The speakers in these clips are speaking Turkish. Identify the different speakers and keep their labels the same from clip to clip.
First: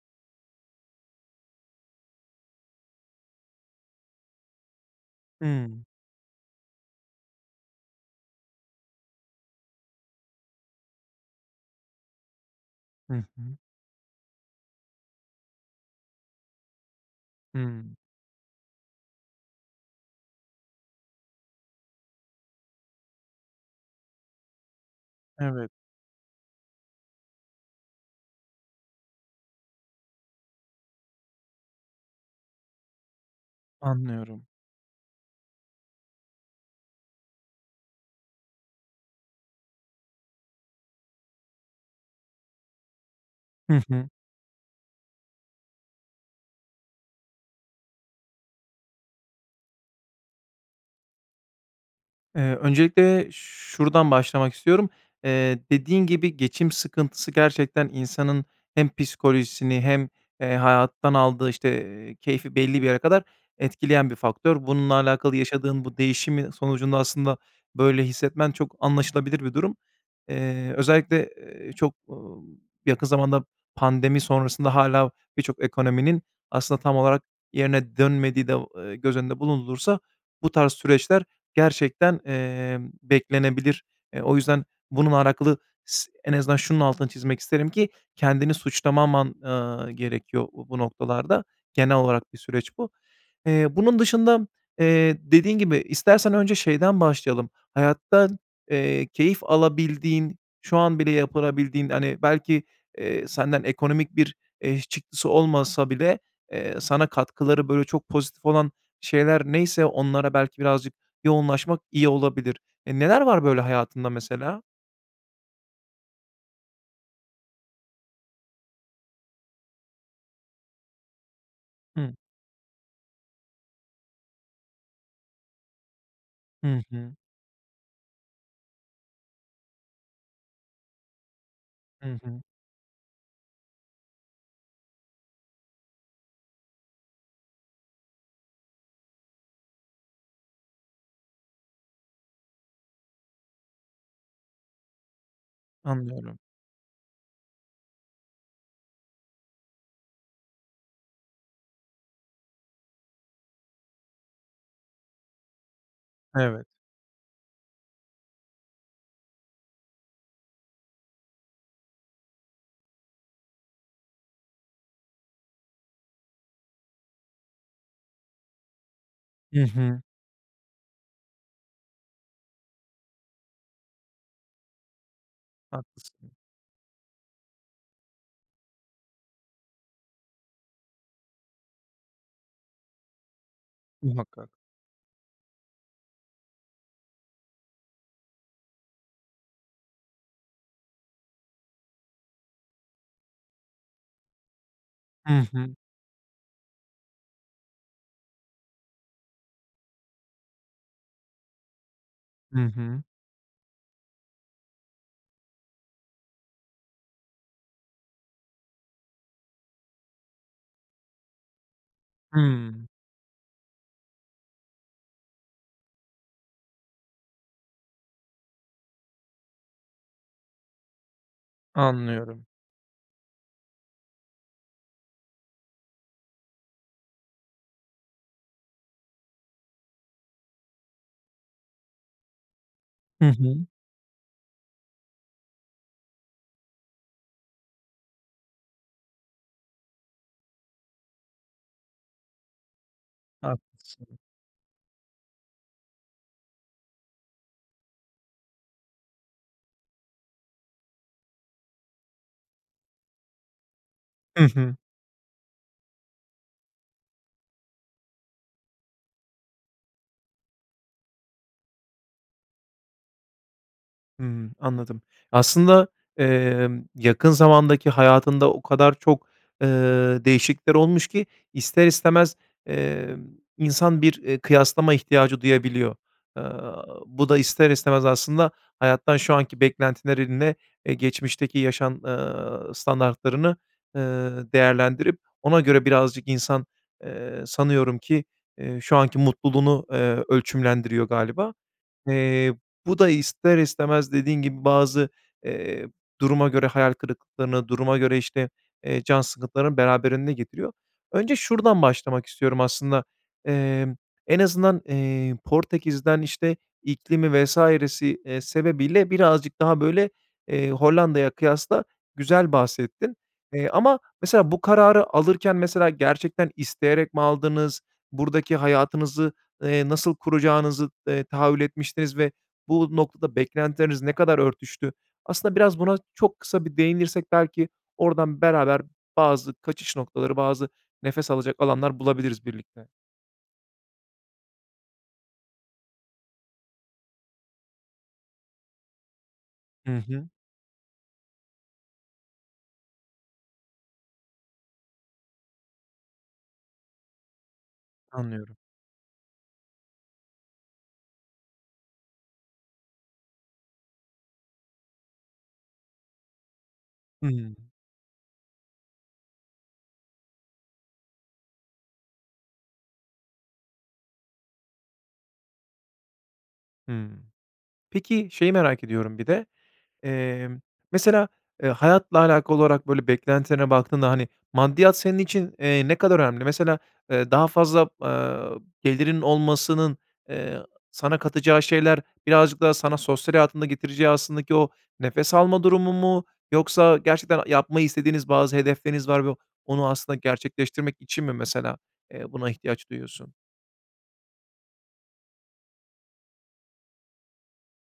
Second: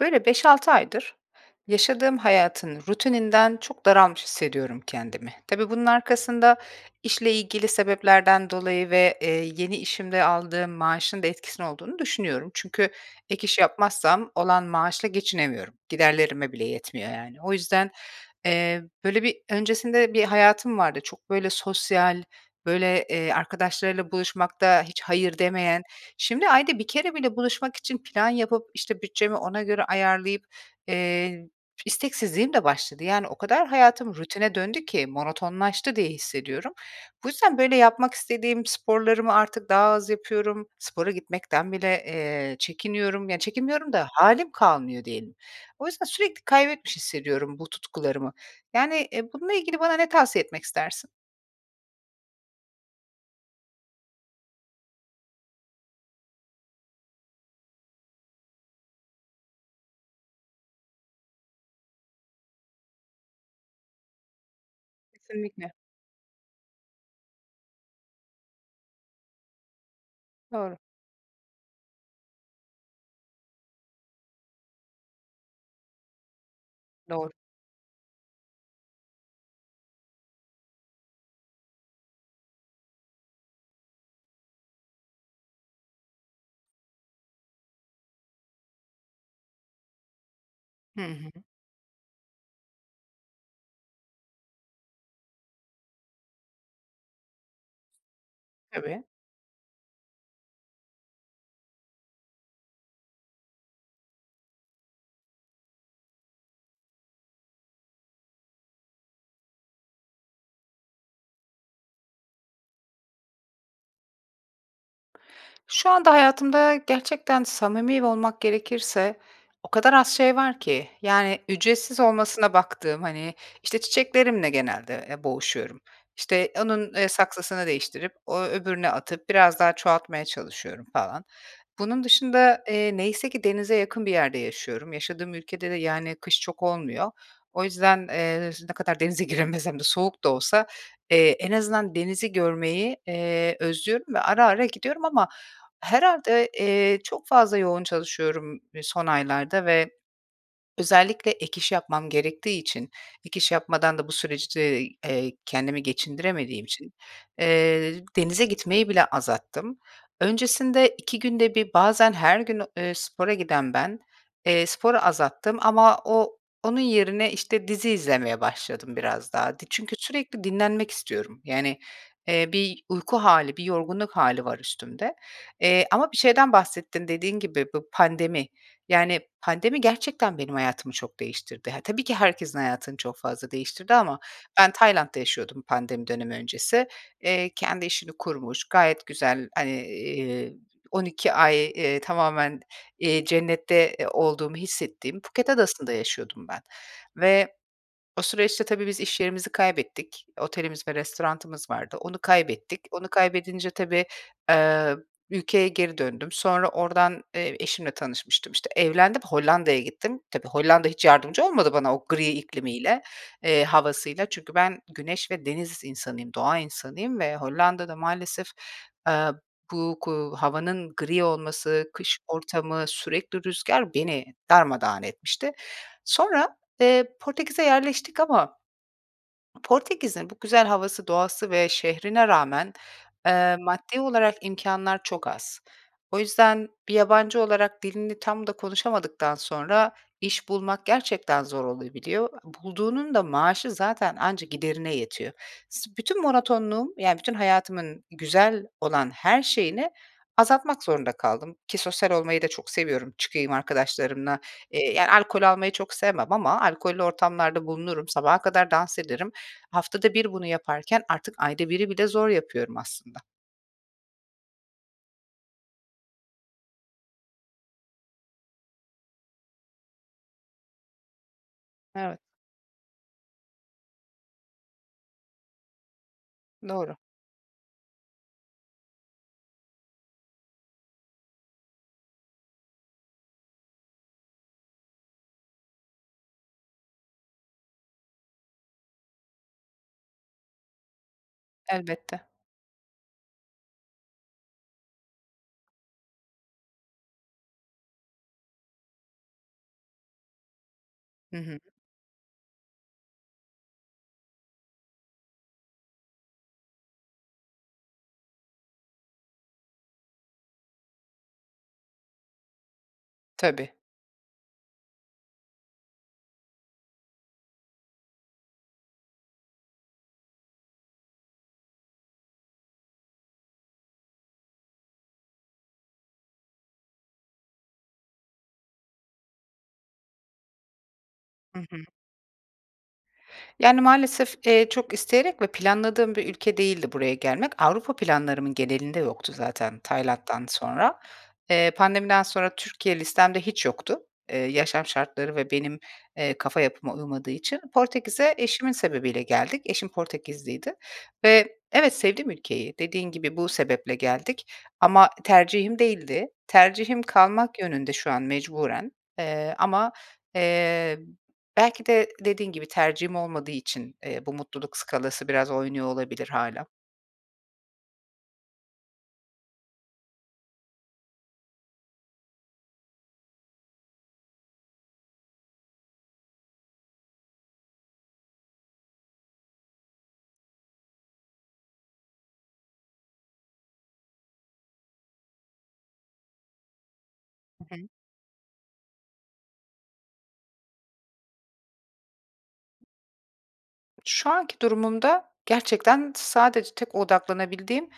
Speaker 1: Böyle, 5-6 aydır, yaşadığım hayatın rutininden çok daralmış hissediyorum kendimi. Tabii
Speaker 2: Hımm.
Speaker 1: bunun arkasında işle ilgili sebeplerden dolayı ve, eee, yeni işimde aldığım maaşında etkisinin olduğunu düşünüyorum. Çünkü
Speaker 2: Hı
Speaker 1: ek
Speaker 2: hı.
Speaker 1: iş yapmazsam olan maaşla geçinemiyorum. Giderlerime bile yetmiyor yani. O yüzden,
Speaker 2: Hımm.
Speaker 1: eee, böyle, bir öncesinde, bir hayatım vardı. Çok böyle sosyal, böyle, eee, arkadaşlarıyla buluşmakta hiç "hayır"
Speaker 2: Evet.
Speaker 1: demeyen. Şimdi ayda 1 kere bile buluşmak için plan yapıp, işte, bütçemi ona göre ayarlayıp, eee, isteksizliğim de başladı. Yani, o kadar hayatım
Speaker 2: Anlıyorum.
Speaker 1: rutine döndü ki monotonlaştı diye hissediyorum. Bu yüzden, böyle, yapmak istediğim sporlarımı artık daha az yapıyorum. Spora gitmekten bile, eee, çekiniyorum. Ya,
Speaker 2: Hı
Speaker 1: çekinmiyorum da
Speaker 2: hı.
Speaker 1: halim kalmıyor, diyelim. O yüzden sürekli kaybetmiş hissediyorum bu tutkularımı. Yani, eee, bununla ilgili bana ne tavsiye etmek istersin?
Speaker 2: Eee, öncelikle şuradan başlamak istiyorum: Eee, dediğin gibi geçim sıkıntısı, gerçekten insanın hem psikolojisini hem, eee, hayattan aldığı, işte, eee, keyfi belli bir yere kadar etkileyen bir faktör. Bununla alakalı
Speaker 1: Kesinlikle.
Speaker 2: yaşadığın bu değişimin sonucunda aslında böyle hissetmen çok anlaşılabilir bir durum. Eee,
Speaker 1: Doğru.
Speaker 2: özellikle, eee, çok, ımm, yakın zamanda pandemi sonrasında hâlâ birçok ekonominin aslında tam olarak
Speaker 1: Doğru.
Speaker 2: yerine dönmediği de, o eee, göz önünde bulundurulursa bu tarz süreçler gerçekten, eee, beklenebilir. Eee, o yüzden bununla alakalı s en azından şunun altını çizmek isterim ki kendini suçlamaman, ııı, gerekiyor bu, bu
Speaker 1: Hı hı.
Speaker 2: noktalarda. Genel olarak bir süreç bu. Eee, bunun dışında, eee, dediğin gibi istersen önce şeyden başlayalım, hayatta,
Speaker 1: Tabii.
Speaker 2: eee, keyif alabildiğin, şu an bile yapılabildiğin, hani, belki, eee, senden ekonomik bir, eee, çıktısı olmasa bile, eee, sana katkıları, böyle, çok pozitif olan şeyler neyse onlara belki birazcık yoğunlaşmak iyi olabilir. E, neler var böyle hayatında mesela?
Speaker 1: Şu anda hayatımda gerçekten samimi olmak gerekirse o kadar az şey var ki. Yani, ücretsiz
Speaker 2: Hı.
Speaker 1: olmasına baktığım, hani, işte, çiçeklerimle genelde, eee, boğuşuyorum. İşte,
Speaker 2: Hı
Speaker 1: onun, eee,
Speaker 2: hı.
Speaker 1: saksısını değiştirip, o öbürüne atıp biraz daha çoğaltmaya çalışıyorum falan. Bunun
Speaker 2: Hı hı.
Speaker 1: dışında, eee, neyse ki denize yakın bir yerde yaşıyorum. Yaşadığım ülkede de, yani, kış çok olmuyor. O yüzden, eee, ne kadar denize giremesem de soğuk da olsa, eee, en azından denizi görmeyi, eee, özlüyorum ve ara ara gidiyorum ama
Speaker 2: Anlıyorum.
Speaker 1: herhâlde, eee, çok fazla yoğun çalışıyorum son aylarda ve özellikle ek iş yapmam gerektiği için ek iş yapmadan da bu süreçte, eee, kendimi geçindiremediğim
Speaker 2: Evet.
Speaker 1: için, eee, denize gitmeyi bile azalttım. Öncesinde 2 günde 1 bazen her gün, eee, spora giden ben, eee, sporu azalttım. Ama o onun yerine, işte, dizi izlemeye başladım biraz daha.
Speaker 2: I
Speaker 1: Ti çünkü
Speaker 2: hı.
Speaker 1: sürekli dinlenmek istiyorum. Yani, eee, bir uyku hâli, bir yorgunluk hâli var üstümde. Eee, ama bir
Speaker 2: Haklısın.
Speaker 1: şeyden bahsettin: Dediğin gibi, bu pandemi. Yani, pandemi gerçekten benim hayatımı çok değiştirdi. Ha, tabii ki herkesin hayatını çok fazla değiştirdi ama
Speaker 2: Muhakkak.
Speaker 1: ben Tayland'da yaşıyordum pandemi dönemi öncesi. Eee, kendi işini kurmuş, gayet güzel, hani, eee, 12 ay, eee, tamamen, eee, cennette, eee, olduğumu hissettiğim
Speaker 2: Hı
Speaker 1: Phuket
Speaker 2: hı.
Speaker 1: Adası'nda yaşıyordum ben ve o süreçte tabii biz iş yerimizi kaybettik. Otelimiz ve restoranımız vardı. Onu
Speaker 2: Hı
Speaker 1: kaybettik.
Speaker 2: hı.
Speaker 1: Onu kaybedince tabii, eee, ülkeye geri döndüm. Sonra oradan, eee, eşimle tanışmıştım, işte. Evlendim, Hollanda'ya gittim. Tabii Hollanda hiç yardımcı olmadı bana, o gri
Speaker 2: Hımm.
Speaker 1: iklimiyle, eee, havasıyla. Çünkü ben, güneş ve deniz insanıyım, doğa insanıyım ve Hollanda da maalesef, eee, bu ku havanın gri olması, kış
Speaker 2: Anlıyorum.
Speaker 1: ortamı, sürekli rüzgâr beni darmadağın etmişti. Sonra, eee, Portekiz'e yerleştik ama Portekiz'in bu güzel havası, doğası ve şehrine rağmen,
Speaker 2: Hı hı.
Speaker 1: eee, maddi olarak imkânlar çok az. O yüzden, bir yabancı olarak dilini tam da konuşamadıktan sonra iş bulmak gerçekten zor olabiliyor. Bulduğunun da maaşı zaten
Speaker 2: Haklısın.
Speaker 1: anca giderine yetiyor. S bütün monotonluğum, yani, bütün hayatımın güzel olan her şeyini azaltmak zorunda kaldım. Ki sosyal olmayı da çok seviyorum, çıkayım arkadaşlarımla.
Speaker 2: Hı hı.
Speaker 1: Eee, yani, alkol almayı çok sevmem ama alkollü ortamlarda bulunurum. Sabaha kadar dans ederim. Haftada 1 bunu yaparken artık ayda 1'i bile zor yapıyorum aslında.
Speaker 2: Hımm. Anladım. Aslında, emm, yakın zamandaki hayatında o kadar çok, eee, değişiklikler olmuş ki ister
Speaker 1: Evet.
Speaker 2: istemez, eee, insan bir, eee, kıyaslama ihtiyacı duyabiliyor. Aaa,
Speaker 1: Doğru.
Speaker 2: bu da ister istemez aslında hayattan şu anki beklentilerinle, eee, geçmişteki yaşam, eee, standartlarını, eee, değerlendirip ona göre birazcık insan, eee, sanıyorum ki, eee, şu anki mutluluğunu, eee, ölçümlendiriyor galiba.
Speaker 1: Elbette.
Speaker 2: Eee, bu da ister istemez, dediğin gibi, bazı, eee, duruma göre hayal kırıklıklarını, duruma göre, işte, eee, can sıkıntılarını, beraberinde getiriyor.
Speaker 1: Hı
Speaker 2: Önce
Speaker 1: hı.
Speaker 2: şuradan başlamak istiyorum aslında. Eee, en azından, eee, Portekiz'den işte, iklimi vs. eee, sebebiyle birazcık daha, böyle, eee, Hollanda'ya kıyasla güzel bahsettin. Eee,
Speaker 1: Tabii.
Speaker 2: ama mesela bu kararı alırken, mesela, gerçekten isteyerek mi aldınız, buradaki hayatınızı, eee, nasıl kuracağınızı, eee, tahayyül etmiştiniz ve bu noktada beklentileriniz ne kadar örtüştü? Aslında biraz buna çok kısa bir değinirsek belki oradan beraber bazı kaçış noktaları, bazı nefes alacak
Speaker 1: Hı hı.
Speaker 2: alanlar bulabiliriz birlikte.
Speaker 1: Yani, maalesef, eee, çok isteyerek ve planladığım bir ülke değildi buraya gelmek. Avrupa planlarımın genelinde yoktu zaten
Speaker 2: Hı hı.
Speaker 1: Tayland'dan sonra. Eee, pandemiden sonra Türkiye listemde hiç yoktu. Eee, yaşam şartları ve benim, eee, kafa yapıma uymadığı için. Portekiz'e
Speaker 2: Anlıyorum.
Speaker 1: eşimin sebebiyle geldik. Eşim Portekizliydi ve evet, sevdim ülkeyi. Dediğin gibi bu sebeple geldik ama tercihim değildi. Tercihim,
Speaker 2: Hımm.
Speaker 1: kalmak yönünde şu an mecburen. Eee, ama, eee, belki de dediğin gibi tercihim olmadığı için, eee, bu mutluluk skalası biraz oynuyor olabilir hâlâ.
Speaker 2: Hımm. Peki, şeyi merak ediyorum bir de: Eee, mesela, eee, hayatla alakalı olarak böyle beklentilerine baktığında, hani, maddiyat senin için, eee, ne kadar önemli? Mesela, eee, daha fazla, eee, gelirin olmasının, eee, sana katacağı şeyler birazcık daha sana sosyal hayatında getireceği aslında ki o nefes alma durumu mu yoksa gerçekten
Speaker 1: Hı
Speaker 2: yapmayı
Speaker 1: hı.
Speaker 2: istediğiniz bazı hedefleriniz var ve onu aslında gerçekleştirmek için mi mesela, eee, buna ihtiyaç duyuyorsun?
Speaker 1: Şu anki durumumda gerçekten sadece tek odaklanabildiğim,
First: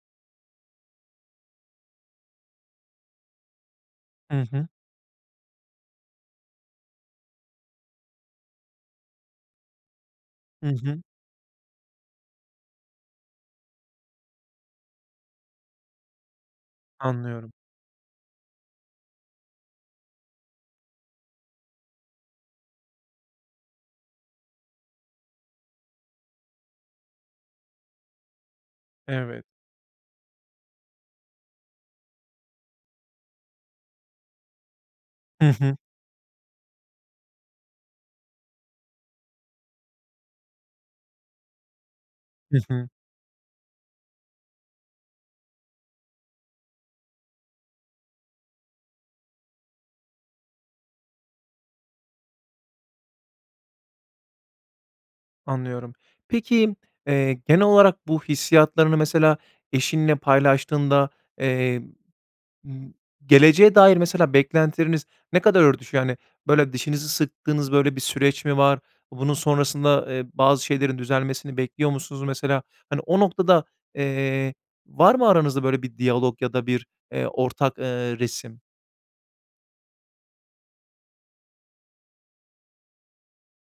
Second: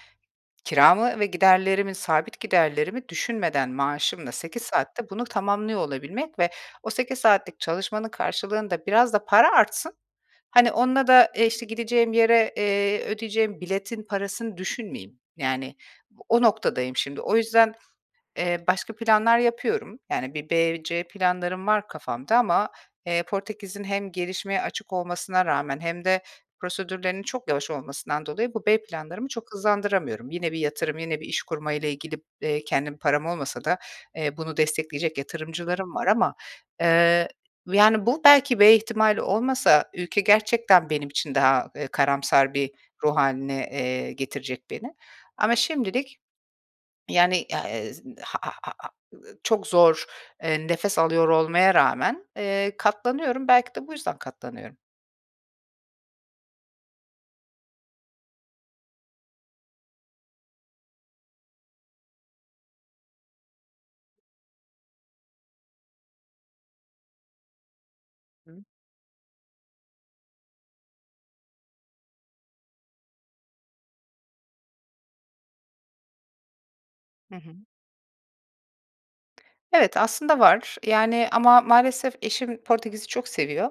Speaker 1: kiramı ve giderlerimi, sabit giderlerimi düşünmeden maaşımla
Speaker 2: Hı
Speaker 1: 8
Speaker 2: hı.
Speaker 1: saatte bunu tamamlıyor olabilmek ve o 8 saatlik çalışmanın karşılığında biraz da para artsın.
Speaker 2: Hı
Speaker 1: Hani,
Speaker 2: hı.
Speaker 1: onunla da, eee, işte, gideceğim yere, eee, ödeyeceğim biletin parasını düşünmeyeyim. Yani, o noktadayım şimdi. O
Speaker 2: Anlıyorum.
Speaker 1: yüzden, eee, başka planlar yapıyorum. Yani, bir B, C planlarım var kafamda ama, eee, Portekiz'in hem gelişmeye açık olmasına rağmen hem de prosedürlerinin çok yavaş olmasından dolayı, bu B planlarımı
Speaker 2: Evet.
Speaker 1: çok hızlandıramıyorum. Yine bir yatırım, yine bir iş kurmayla ilgili, eee, kendim param olmasa da, eee, bunu destekleyecek
Speaker 2: Hı hı.
Speaker 1: yatırımcılarım var ama. Eee, yani, bu belki B ihtimali olmasa ülke gerçekten benim için daha, eee, karamsar
Speaker 2: Hı
Speaker 1: bir
Speaker 2: hı.
Speaker 1: ruh hâline, eee, getirecek beni. Ama şimdilik, yani, a eee, z [unintelligible] ııı, çok zor, eee, nefes alıyor olmaya rağmen, eee, katlanıyorum. Belki de bu yüzden katlanıyorum.
Speaker 2: Anlıyorum. Peki, eee, genel olarak bu hissiyatlarını mesela eşinle paylaştığında, eee, ımm, geleceğe dair mesela beklentileriniz ne kadar örtüşüyor? Hani, böyle, dişinizi sıktığınız, böyle, bir süreç mi
Speaker 1: Hı.
Speaker 2: var? Bunun sonrasında, eee, bazı şeylerin düzelmesini bekliyor musunuz mesela? Hani, o noktada, eee, var mı aranızda böyle bir diyalog ya da bir, eee,
Speaker 1: Hı hı.
Speaker 2: ortak, eee, resim?
Speaker 1: Evet, aslında var. Yani, ama maalesef eşim Portekiz'i çok seviyor.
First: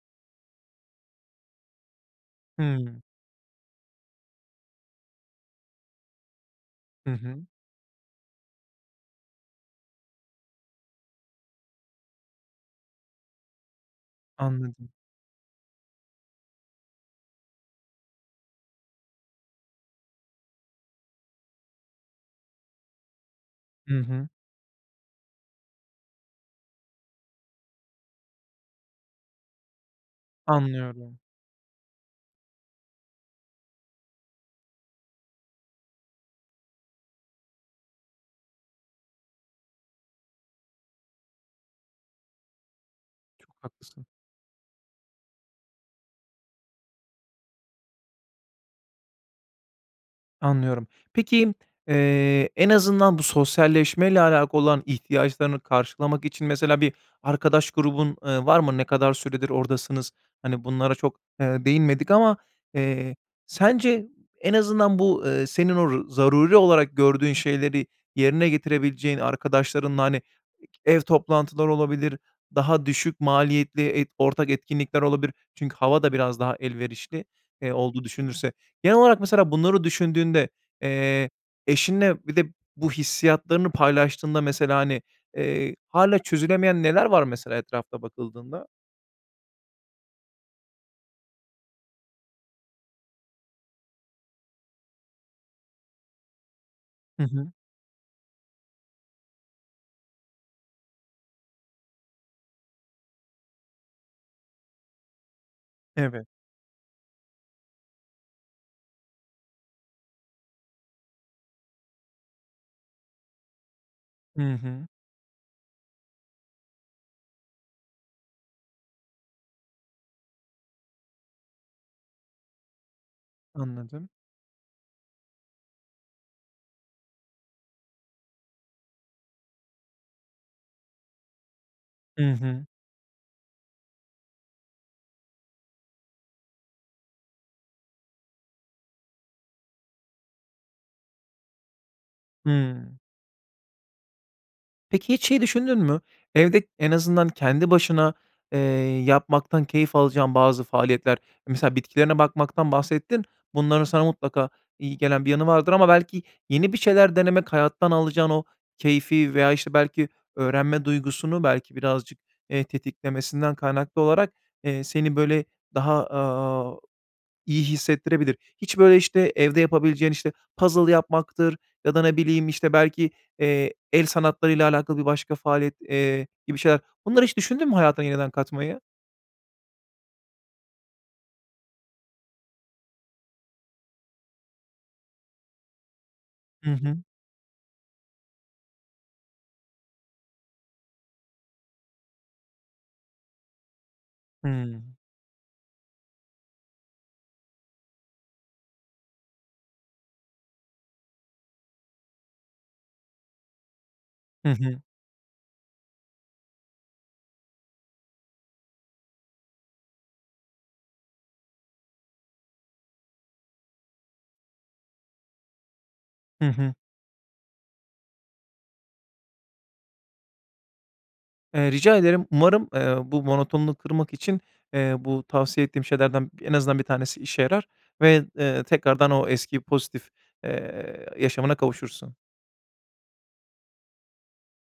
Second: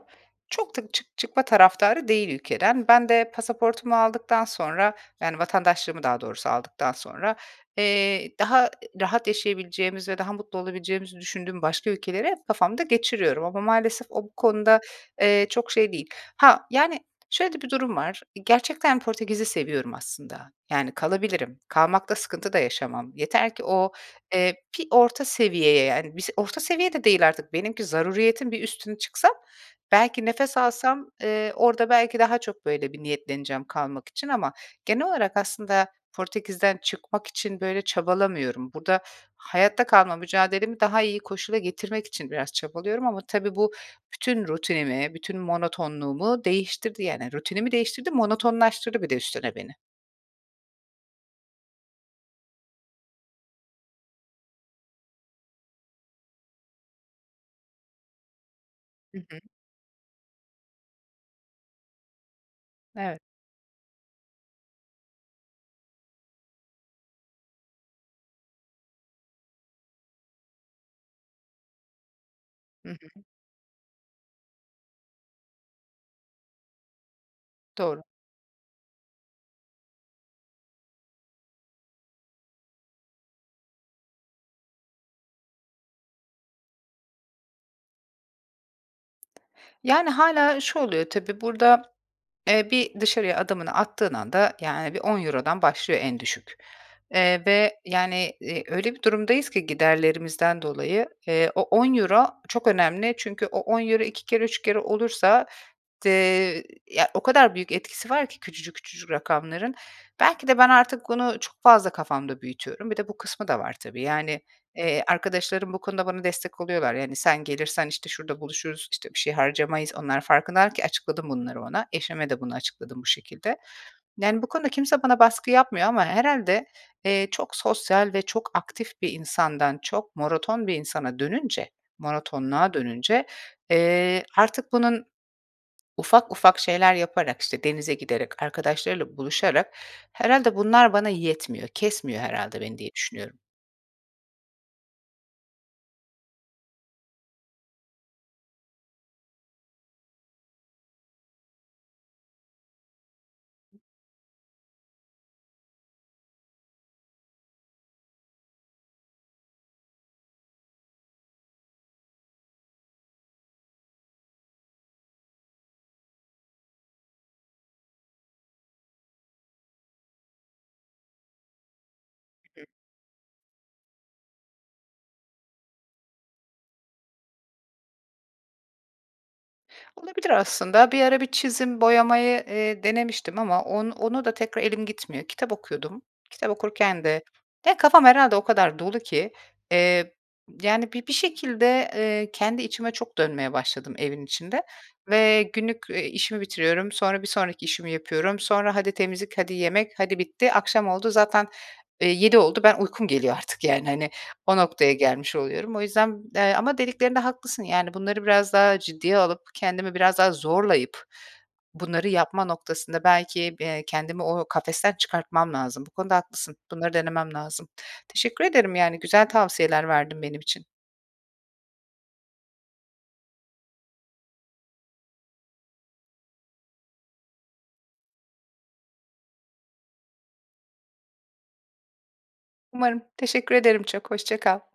Speaker 1: Çok da çık çıkma taraftarı değil ülkeden.
Speaker 2: Hıı.
Speaker 1: Ben de pasaportumu aldıktan sonra, yani, vatandaşlığımı daha doğrusu aldıktan
Speaker 2: Hı
Speaker 1: sonra,
Speaker 2: hı.
Speaker 1: eee, daha, eee, rahat yaşayabileceğimizi ve daha mutlu olabileceğimizi düşündüğüm başka ülkeleri hep kafamda geçiriyorum. Ama maalesef o, bu konuda,
Speaker 2: Anladım.
Speaker 1: eee, çok şey değil. Ha, yani, şöyle de bir durum var: Gerçekten Portekiz'i seviyorum aslında. Yani kalabilirim. Kalmakta sıkıntı da yaşamam. Yeter ki o,
Speaker 2: Hı hı.
Speaker 1: eee, bir orta seviyeye, yani, bis orta seviye de değil artık. Benimki zaruretin bir üstüne çıksa belki nefes alsam,
Speaker 2: Anlıyorum.
Speaker 1: eee, orada belki daha çok böyle bir niyetleneceğim kalmak için ama genel olarak aslında Portekiz'den çıkmak için, böyle, çabalamıyorum. Burada hayatta kalma mücadelemi daha iyi koşula getirmek için biraz çabalıyorum. Ama tabii
Speaker 2: Çok
Speaker 1: bu,
Speaker 2: haklısın.
Speaker 1: bütün rutinimi, bütün monotonluğumu değiştirdi, yani. Rutinimi değiştirdi, monotonlaştırdı bir de üstüne beni.
Speaker 2: Anlıyorum. Peki, eee, en azından bu sosyalleşmeyle alakalı olan ihtiyaçlarını karşılamak için mesela bir arkadaş grubun, eee, var mı? Ne kadar
Speaker 1: Hı hı.
Speaker 2: süredir oradasınız? Hani, bunlara çok, eee, değinmedik ama, eee,
Speaker 1: Evet.
Speaker 2: sence en azından bu, eee, senin o ru zaruri olarak gördüğün şeyleri yerine getirebileceğin arkadaşlarınla, hani, ev toplantıları olabilir, daha
Speaker 1: Hı hı
Speaker 2: düşük
Speaker 1: hı.
Speaker 2: maliyetli et ortak etkinlikler olabilir, çünkü hava da biraz daha elverişli, eee,
Speaker 1: Doğru.
Speaker 2: olduğu düşünülürse... Genel olarak, mesela, bunları düşündüğünde, eee, eşinle bir de bu hissiyatlarını paylaştığında mesela, hani, eee, hâlâ çözülemeyen neler var mesela etrafa bakıldığında?
Speaker 1: Yani, hâlâ şu oluyor: Tabii, burada, eee, bir dışarıya adımını attığın anda, yani, hani, bir €10'dan başlıyor en düşük.
Speaker 2: Hı
Speaker 1: Eee,
Speaker 2: hı.
Speaker 1: ve, yani, eee, öyle bir durumdayız ki giderlerimizden dolayı, eee, o €10 çok önemli. Çünkü o €10 2 kere, 3 kere olursa,
Speaker 2: Evet.
Speaker 1: eee, ya, o kadar büyük etkisi var ki küçücük küçücük rakamların. Belki de ben artık bunu çok fazla kafamda büyütüyorum. Bir de bu kısmı da var tabii.
Speaker 2: Hı
Speaker 1: Yani,
Speaker 2: hı.
Speaker 1: eee, arkadaşlarım bu konuda bana destek oluyorlar. Yani, "Sen gelirsen, işte, şurada buluşuruz, işte, bir şey harcamayız." Onlar farkındalar ki açıkladım bunları ona. Eşime de bunu açıkladım bu şekilde.
Speaker 2: Anladım.
Speaker 1: Yani, bu konuda kimse bana baskı yapmıyor ama herhâlde, eee, çok sosyal ve çok aktif bir insandan çok monoton bir insana dönünce,
Speaker 2: Hı hı.
Speaker 1: monotonluğa dönünce, eee, artık bunun ufak ufak şeyler yaparak, işte, denize giderek, arkadaşlarıyla buluşarak herhâlde bunlar bana yetmiyor, kesmiyor herhâlde beni diye
Speaker 2: Hımm.
Speaker 1: düşünüyorum.
Speaker 2: Peki, hiç şeyi düşündün mü: Evde en azından kendi başına, eee, yapmaktan keyif alacağın bazı faaliyetler, mesela bitkilerine bakmaktan bahsettin, bunların sana mutlaka iyi gelen bir yanı vardır ama belki yeni bir şeyler denemek, hayattan alacağın o keyfi veya, işte, belki öğrenme duygusunu belki birazcık, eee, tetiklemesinden kaynaklı olarak, eee, seni, böyle, daha, aaa, iyi hissettirebilir. Hiç, böyle, işte, evde yapabileceğin, işte, puzzle yapmaktır ya da ne bileyim,
Speaker 1: [unintelligible]
Speaker 2: işte, belki, eee, el sanatlarıyla alakalı bir başka faaliyet, eee, gibi şeyler. Bunları hiç düşündün mü hayatına yeniden katmayı?
Speaker 1: Olabilir aslında. Bir ara bir çizim boyamayı, eee, denemiştim ama on ona da tekrar elim gitmiyor. Kitap okuyordum. Kitap
Speaker 2: Hı hı.
Speaker 1: okurken de... de kafam herhâlde o kadar dolu ki. Eee, yani, bi bir şekilde, eee, kendi içime çok dönmeye başladım evin içinde.
Speaker 2: Hıı.
Speaker 1: Ve günlük, eee, işimi bitiriyorum. Sonra bir sonraki işimi yapıyorum. Sonra hadi temizlik. Hadi yemek. Hadi bitti. Akşam oldu. Zaten, eee, 19.00 oldu. Ben uykum geliyor artık yani, hani.
Speaker 2: Hı
Speaker 1: O
Speaker 2: hı.
Speaker 1: noktaya gelmiş oluyorum. O yüzden, eee, ama dediklerinde haklısın, yani, bunları biraz daha ciddiye alıp, kendimi biraz daha zorlayıp bunları yapma noktasında belki, eee, kendimi o kafesten çıkartmam lazım. Bu konuda
Speaker 2: Hı
Speaker 1: haklısın.
Speaker 2: hı.
Speaker 1: Bunları denemem lazım. Teşekkür ederim, yani güzel tavsiyeler verdin benim için.
Speaker 2: Eee, rica ederim. Umarım, eee, bu monotonunu kırmak için, eee, bu tavsiye ettiğim şeylerden en azından 1 tanesi işe yarar ve, eee, tekrardan o eski pozitif, eee, yaşamına kavuşursun.
Speaker 1: Umarım. Teşekkür ederim çok. Hoşça kal.